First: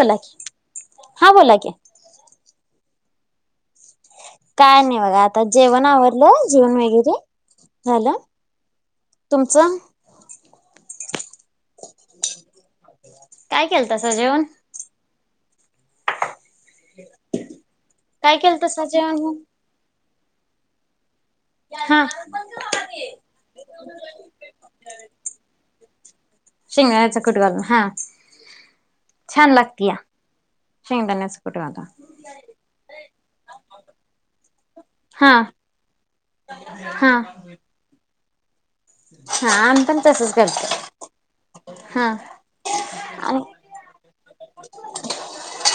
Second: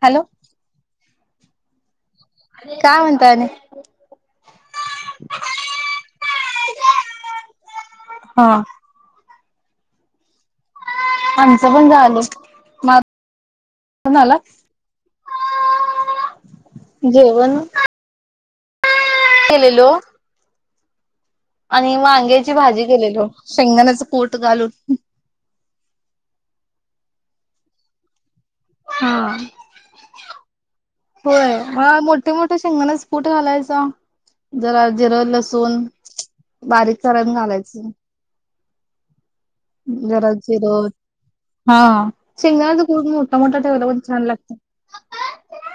Hello हां बोला कि. काय म्हणताय आणि. काय नाही बघा आता जेवण आवरलंय जेवण वगैरे. झालं हा तुमचं? आमचं पण झालं. माझं काय केलतासा झालं जेवण? जेवण काय केलं तसं जेवण केलेलो. आणि हा वांग्याची भाजी केलेलो शेंगण्याच कुट घालून. शेंगदाण्याचा कूट घालून हा. छान लागतीया. होय मग मोठे मोठे शेंगदाण्याचे कूट घालायचं. जरा जिरं हा लसूण बारीक हा करून घालायचं. हा आम्ही पण जरा तसच जिरं करतो हा शेंगदाण्याचा कूट आणि मोठा मोठा ठेवला पण छान लाग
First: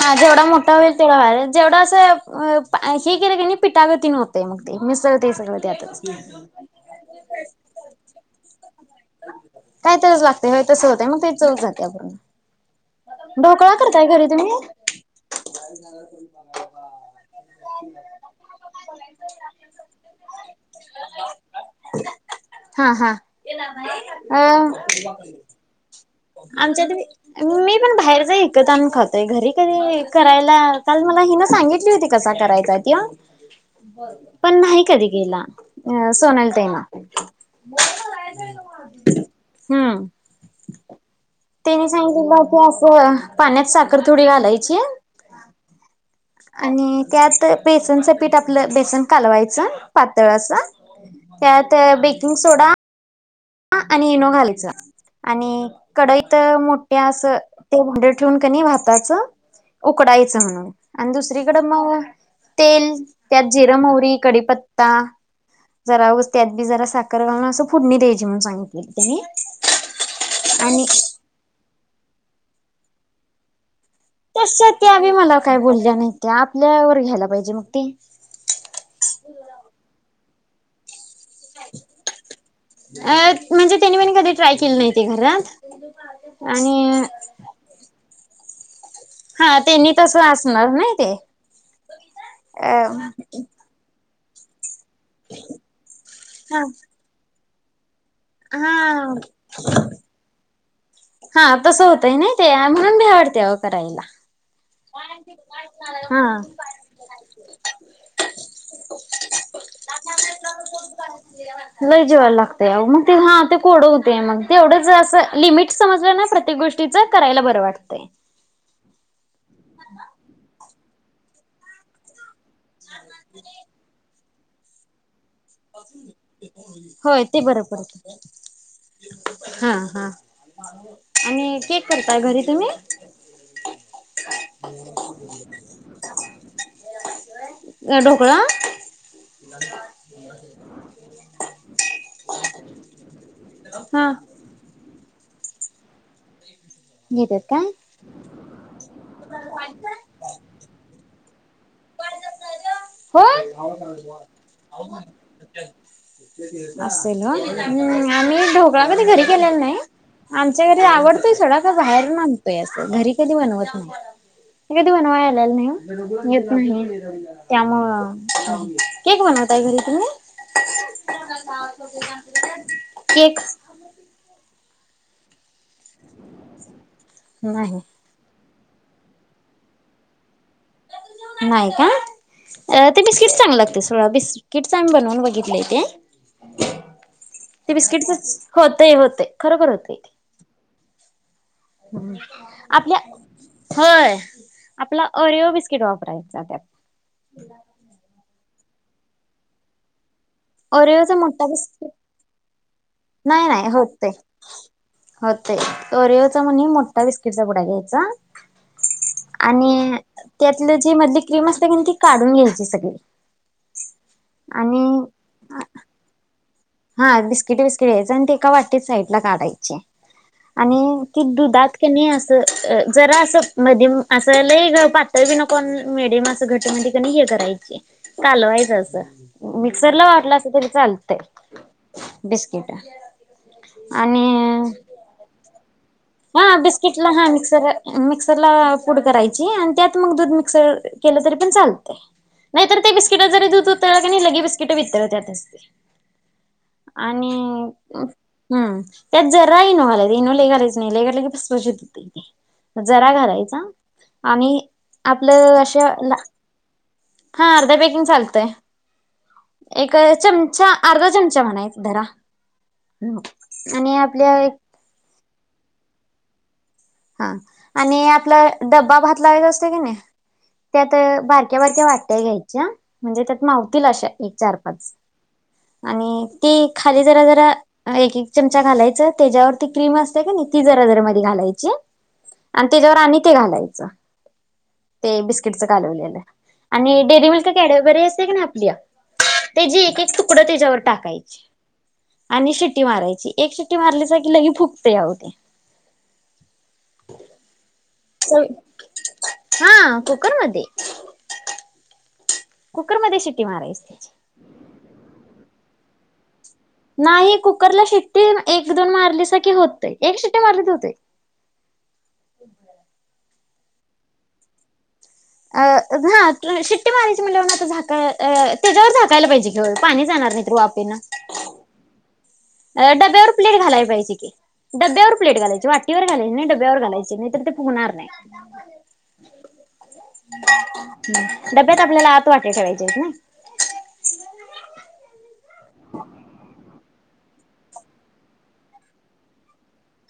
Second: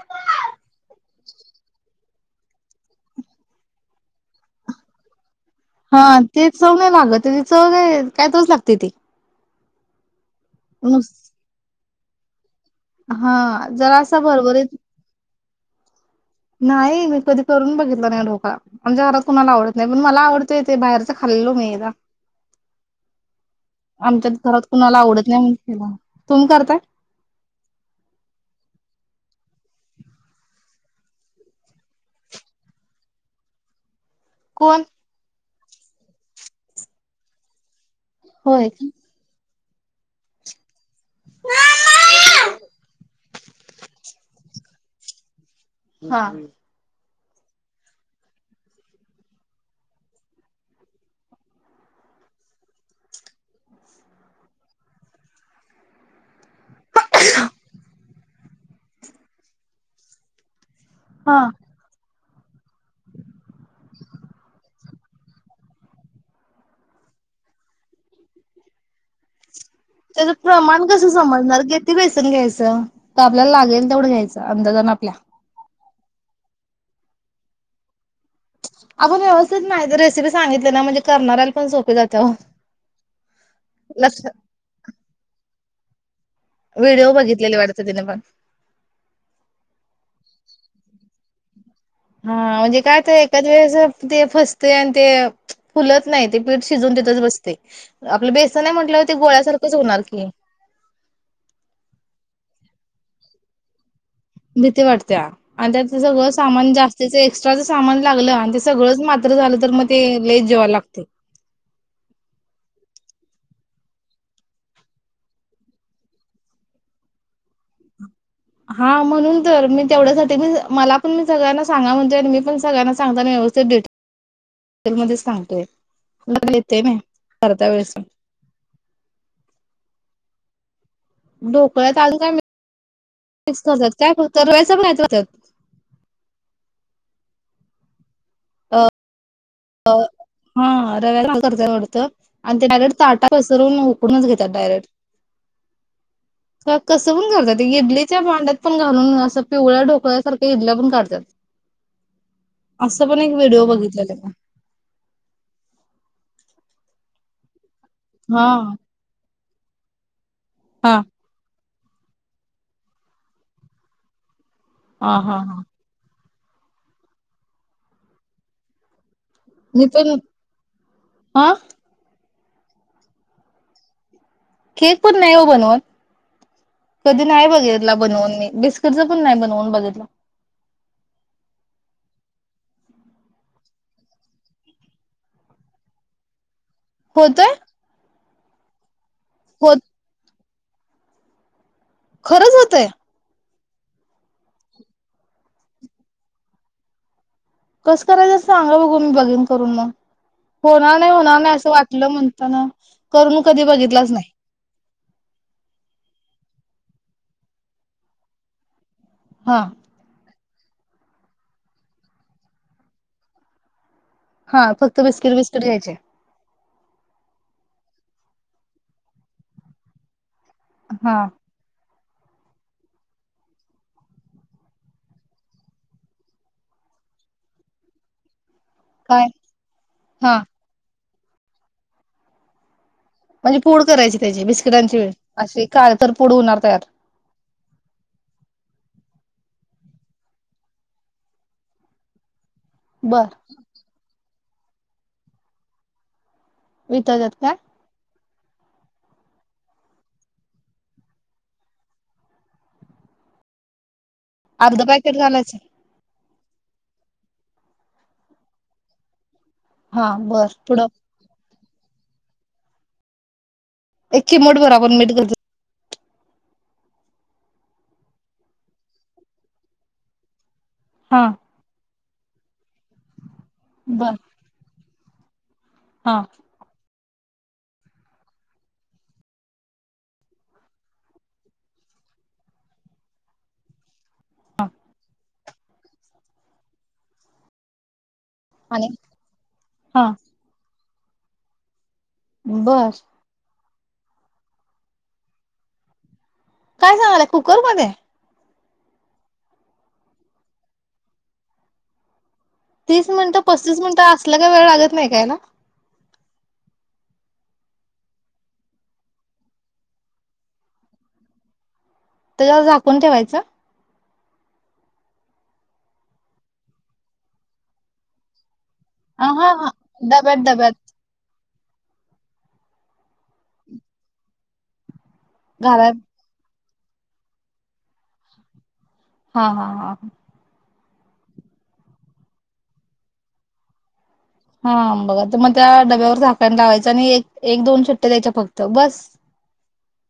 हा जेवढा मोठा होईल तेवढर जेवढं असं हे केलं पिटागतीन होतंय मग ते मिसळते सगळं. हा त्यातच ते चव नाही लागत नाही त्याची चव काय तर च लागते ती. काय तरच लागते होय तसं होतय नुस मग ते चव जाते पुर्ण. हा ढोकळा जरा करताय असा घरी तुम्ही? भरभरीत नाही मी कधी करून बघितला नाही ढोकळा आमच्या घरात कोुणाला आवडत नाही पण मला आवडतय तेे बाहेरच खा ल्लो मैदा हा हा अ घरात कुणाला आवडत नाही म्हणून केला तुम्ही करताय आमच्यात मी पण बाहेरच विकत आणून खातोय घरी कधी करायला काल मला हि न सांगितली होती कसा करायचा त्यो. पण कोण नाही कधी गेला अ सोनली ताईनं. होय क. हम्म. त्यानी सांगितलं की असं पाण्यात साखर थोडी घालायची. हा. आणि त्यात बेसनचं पीठ आपलं बेसन कालवायचं पातळ असं. त्यात बेकिंग सोडा हा आणि इनो घालायच आणि कडाईत तर मोठ्या अस ते भांड ठेऊन कणी भाताच उकडायचं म्हणून हा दुसरीकड मग तेल त्यात जिरं-मोहरी कडीपत्ता जरा उस त्यात बी जरा साखर घालून असं फुडणी द्यायची म्हणून सांगितली त्यांनी. त्याच आणि प्रमाण कस समजणार किती बेसन घ्यायचं त आपल्याला लागेल तेवढं घ्यायचं तस अंदाजान त्या बी आपल्या मला काय बोलल्या नाही त्या आपल्यावर घ्यायला पाहिजे मग ते. आग व्यवस्थित नाय ती रेसिपी सांगितली ना म्हणजे करणाऱ्याला पण सोपी जाते ओ अ म्हणजे त्यांनी पन लक्ष कधी ट्राय केली नाहीती घरात. आणि व्हिडिओ बघितलेले वाटतं तिन पण. हा त्यांनी तस असणार नाही ते. हा अ म्हणजे काय त एकाच वेळेस ते फस ते आन ते फुलत नाय ते हा पीठ शिजून तिथच बसतय. आपलं बेसन हाय हा म्हटल्यावरती गोळ्यासारखंच होणार की. हा तसं होतय नाही ते म्हणून भ्या वाटतय व करायला. भीती वाटत्या आणि त्या हा हेसगळं सामान जास्तीच एक्स्ट्राच सामान लागलं आणि ते सगळंच मात्र झाल तर मग ते लयच जीवाला लागतय. लई जीवाला लागतय आप ते हा ते कोडं होतय मग ते एवढंच असं लिमिट समजलं ना प्रत्येक गोष्टीच करायला बरं वाटतं हा म्हणून तर मी तेवढ्यासाठी मी मला पण मी सगळ्यांना सांगा म्हणते मी पण सगळ्यांना सांगताना व्यवस्थित डिट तर म होय ते बर करता वेळेस पडत हा हा आणि केक ढोकळ्यात अजून करताय काय घरी तुम्ही काय दरवेळेस [unintelligible] अ ढोकळा ह [inaudible] हा रव्याला करतय वटत आन ते डायरेक्ट ताटात पसरून हा उकडूनच घेतात डायरेक्ट का कसं पण घेतात करता काय येत इडलीच्या भांड्यात पण घालून असं पिवळ्या ढोकळ्यासारख्या इडल्या पण काढतात असं पण एक होय व्हिडिओ बघितलेला मी असेल हा आमी हा ढोकळाकधी घरी केलेल नाई आमच्या घरी हा आवडतय सोडा बाहेरून आणतोया अस घरी कधी बनवत नाही कधी हा बनवाया हा आलेला हा नाही [unintelligible] त्यामुळं केक बनवताय घरी मी तुम्ही पण हा केक केक पण नाही ओ बनवत कधी नाही बघितला बनवून मी बिस्किटच पण नाई बनवून बघितलं नाही का ते बिस्किट चांगल लागतय सोडा बिस्किट चा आमी बनवून बघितलंय ते होतय ते बिस्किटचच होतय होतय खरोखर होत होतय हम्म खरंच होतय आपल्या होय आपला ओरिओ बिस्किट वापरायचा त्यात कसं करायचं सांगा बघू मी बघीन करून मग होणार नाही ओरिओचा होणार मोठा नाही असं बिस्किट वाटलं म्हणता ना करून नाही कधी नाही होतय. बघितलंच नाही होतय ओरियोचा म्हणे मोठा बिस्किटचा पुुडा घ्यायचा हा आणि त्यातलं जी मधली क्रीम असते का नाई ती काढून घ्यायची सगळी हा आणि फक्त बिस्किट बिस्किट घ्यायचे हा बिस्किट बिस्किट घ्यायचे आणि ते एका वाटीत साईड ला काढायचे आणि हा ती दुधात नाही अस जरा असं मध्यम असं लय ग पातळ बी नको अन मडियम असं घट म्ह हे करायची चालवाय काय मिक्सरला हा वाटलास तरी चालतय बिस्किटा म्हणजे पूड करायची त्याची बिस्किटांची व्हय अशी. काळतर पूड हा होणार तयार बिस्किट ला हा मिक्सर मिक्सरला पुड करायचं. जी हाणत्यात मग दूध मिक्स केलं तरी पण चालतंय नाहीतर त्या बर बिस्किटात दूध लगे बिस्किट वितळत्यात च की वितळतात आणि काय हम् त्याच जरा राहिनवालानलेखालाय. क कसित हो जरा घालायचा [unintelligible] आणि अर्ध पॅकेट आपलं घालायचं अशा हा अर्ध्या बेकिंग चालतय. एक हा बर चमचा पुढं अर्धा चमचा म्हणायच धरा. आणि एक आपल्या चिमूटभर आपण मीट कर. हा आणि आपला डब्बा भात लावायचा असते का नाही. त्यात हा बारक्या बारक्या वाट्या घ्यायच्या म्हणजे त्यात मावतील अशा बर एक चार पाच. हा आणि ती खाली जरा जरा एक एक चमचा घालायच त्याच्यावरती क्रीम असते का नाही ती जरा जरा मध घालायची. आणि त्याच्यावर आणि ते घालायचं हा ते बी काव आणि डेरी मिल्क कॅडबरी आपल्या आणि त्या जे एक हा एक तुकड त्याच्यावर टाकायचे. आणि शिट्टी बर मारायची एक शिट्टी मारल्याचा क लगे फुगतय या अओ ते. काय सांगलाय कुकर मध्ये. हा कुकर मधी. तीस मिनिटं पस्तीस त्याची मिनिटं असल्या काही वेळ लागत नाही ना नाही कुकरला शिट्टी एक दोन मारली स की होत एक शिट्टी मारली होते. तरला झाकून ठेवायचं. अ हा शिट्टी मारायची म्ह लवना आता झाका [unintelligible] त्याच्यावर झाकायला हा पाहिजे हा घेव पाणी जाणार डब्यात नाही त र डब्यात वापेन. डब्यावर प्लेट घालाया पाहिजे की डब्यावर प्लेट घायची घालाय वाटीवर घालायची नाही डब घालायचे नाही तर ते पुहणार नाही. हा हा हा ह. डब्यात आपल्याला आत वाटे करायचेत ना. हा बघा तर मग त्या डब्यावर झाकण लावायचं एक एक दोन सुट्ट्या द्यायच्या फक्त बस.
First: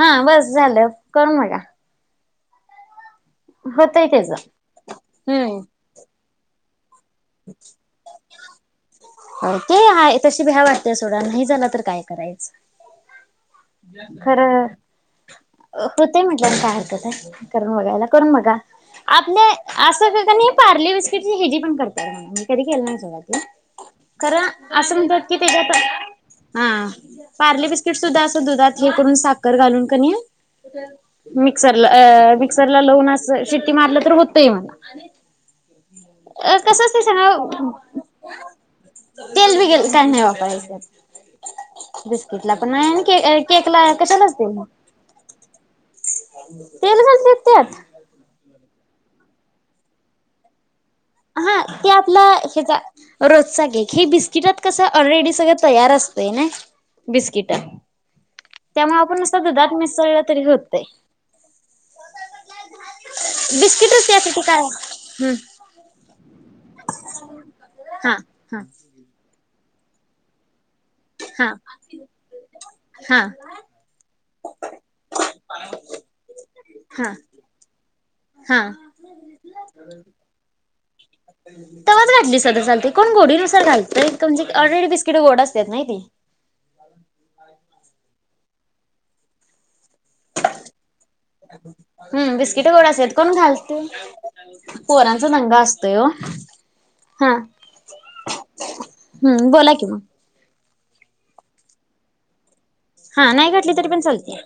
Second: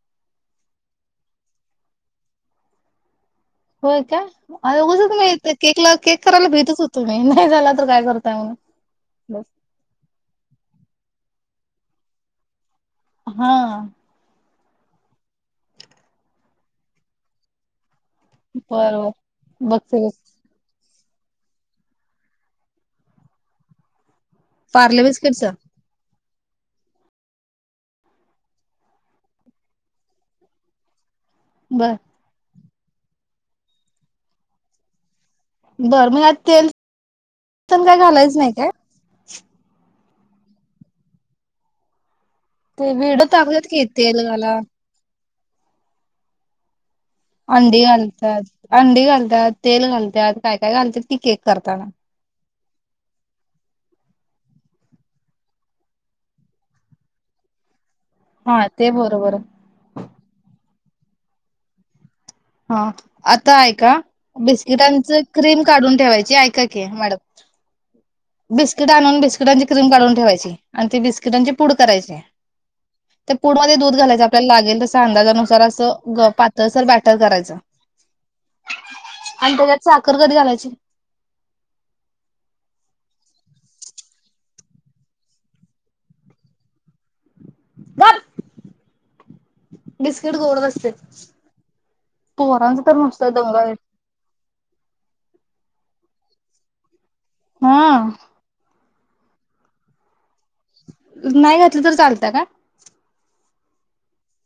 हा बस झालं करून बघा होय होतय का त्याच अघसम हम्म. केकला केक करायला भीतच होतो मी नाही झाला तर काय करताय म्हणून. बस ते हाय तशी भी ह्या वाटतेय सोडाया नाही झाला तर काय करायचं हा खरं. होतय म्हटल्यान काय हरकत आहे करून बघायला. करून बघा बरोबर आपल्या अस बघते बघ पारले वि िची ह हेजी पण करत म्ह मी कधी केलं ना सोळतला [inaudible] खर पार्ले असं बिस्किटचा [inaudible] हा पार्ले बिस्किट सुद्धा असं दुधात हे करून साखर घालून का नाही. मिक्सरला बर मिक्सरला लहून अस शेट्टी मारलं तर होतय मला. बर मग यात अ तेल कस असते स ना पण काय [unintelligible] घालायच नाही काय? तेल ब गेल का नाही बापा दिस [unintelligible] केकला ते पण के व्हिडिओ टाकतात केक ला की तेल घाला कशालाचतील [unintelligible] ह [unintelligible] अंडी घालतात अंडी घालतात तेल घालतात काय काय घालत. हा ते आपल् रोजचा केक हे बिस्किटात कस ऑलरेडी सगळ तयार असतय ना. बिस्किटा. हा ते त्यामुळे आपण बरोबर आहे. सध दुधात मिसळला तरी होतय. ह आता ऐका त्यासाठी काय बिस्किट हम्म क्रीम काढून ठेवायची ऐका मॅडम हा [inaudible] हा बिस्किट आणून बिस्किटांची क्रीम काढून ठेवायची आणि ते बिस्किटांची हा पूड करायची हा [inaudible] तर पुडमध्ये दूध घालायच आपल्याला लागेल तस अंदाजानुसार असं पातळर हा तर करायच हा [inaudible] आणि त्याच्यात साखर कधी घालायची तवच घातली स चालते कोण गोडी नुसार घालतय म्हणजे ऑलरेडी बिस्किट गोड असतात ना ते गप बिस्किट गोड असत हम्म बिस्किट गड असेत करून आहे घालते [inaudible] पोरां दंगा असते ओ हा हम्म बोला कि मग [inaudible] नाही घातलं तर चालत का हा नाही घटली तरी पण चालते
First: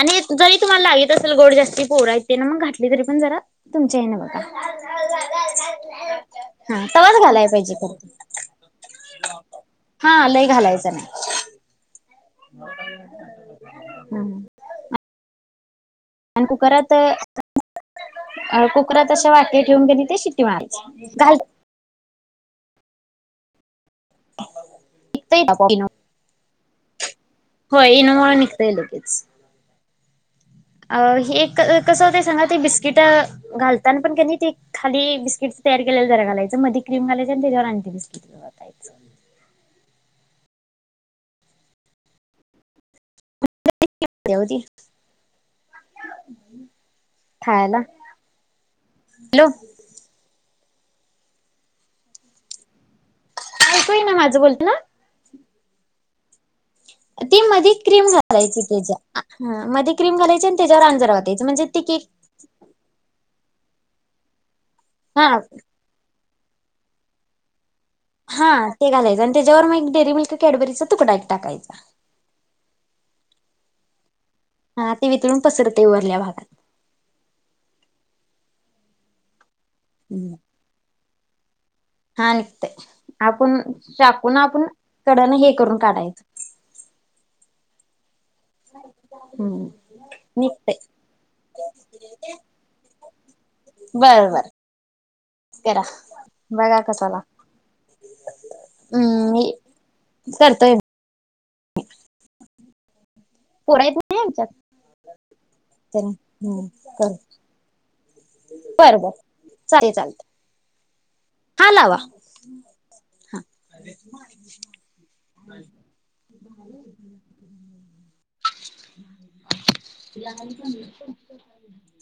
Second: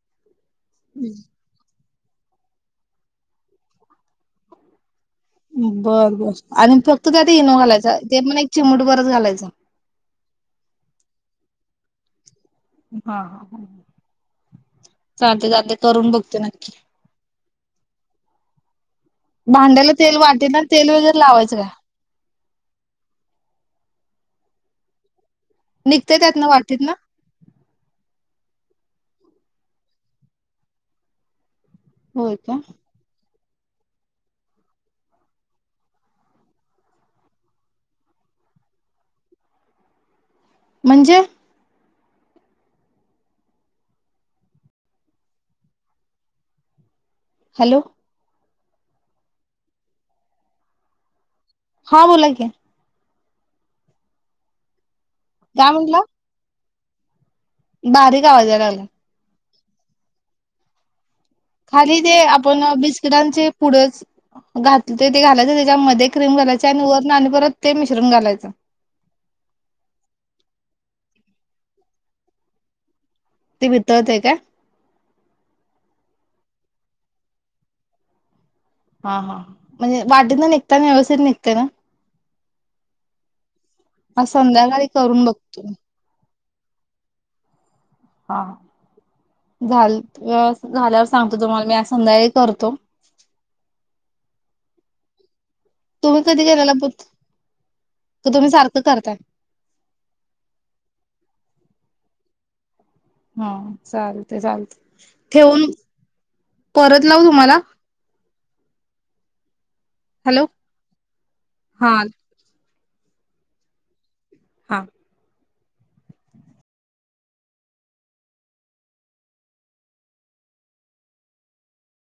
आणि जरी तुम्हाला लागत असेल गोड जास्तीत बोरा येते ना मग घातली तरी पण जरा तुमच्या आहे ना बघ बर बर आणि फक्त तवाच त्यात घालाय इनो पाहिजे घालायच खर ते पण एक चिमट बरच घालायच हा लय घालायचं नाही हा ह ह सा चालतो चालती करून बघते आणि नक्की कुकरात कुकरात अशा [inaudible] [inaudible] वाटी ठेवून भांड्याला कणी तेल ते शिट्टी वाटेल ना तेल मारायची वगैरे घाल लावायचं काय [unintelligible] निघते त्यात ना वाटीत ना हो इ नम लगेच [inaudible] अ एक कसं होत होय सांगा का ते बिस्किट घालताना पण त्यांनी ते खाली बिस्किटच तयार केलेलं जरा घालायं मध्येी क्रीम घालाय त्याच्यावर आणते बिस्किट ओतायचं. [inaudible] म्हणजे [unintelligible] काायला हॅलो [inaudible] हॅलो हा बोला क ऐकोय ना माझं बोलतो ना गवनला ती मध क्रीम घालायची यायला लागला त्याच्या मध क्रीम घालायची आणि त्याच्यावर अंजार वा खाली ते आपण बिस्किटांचे पुढच घात ते हा घालायच त्याच्यामध्ये क्रीम कायची आणि वर ना आणि परत ते मिश्रण हा घालायचं. ते घालायचं आणि त्याच्यावर मग एक डेअरी मिल्क कॅडबरीच तुकडाईट टाकायचा ते भितरते का हा ते वितळून पसरते उरल्या भागात हा हा म्हणजे वाटत ना निघता ना व्यवस्थित निघतय ना हा निघतय आपण आज शाकून आपण संध्याकाळी करून कडन हे बघतो मी. करून काढायचं हा हम्म. झाल निघतय झाल्यावर सांगतो तुम्हाला मी संध्या करतो बर बर तेरा बघा कसला तर तुम्ही सारखं करताय [inaudible] करतोय [inaudible] हा पोर आहेत चालते चालत ठेवून ह परत कर लावू तुम्हाला बर बर चाले चालत हॅलो हा लावा [inaudible] हा [inaudible] [inaudible]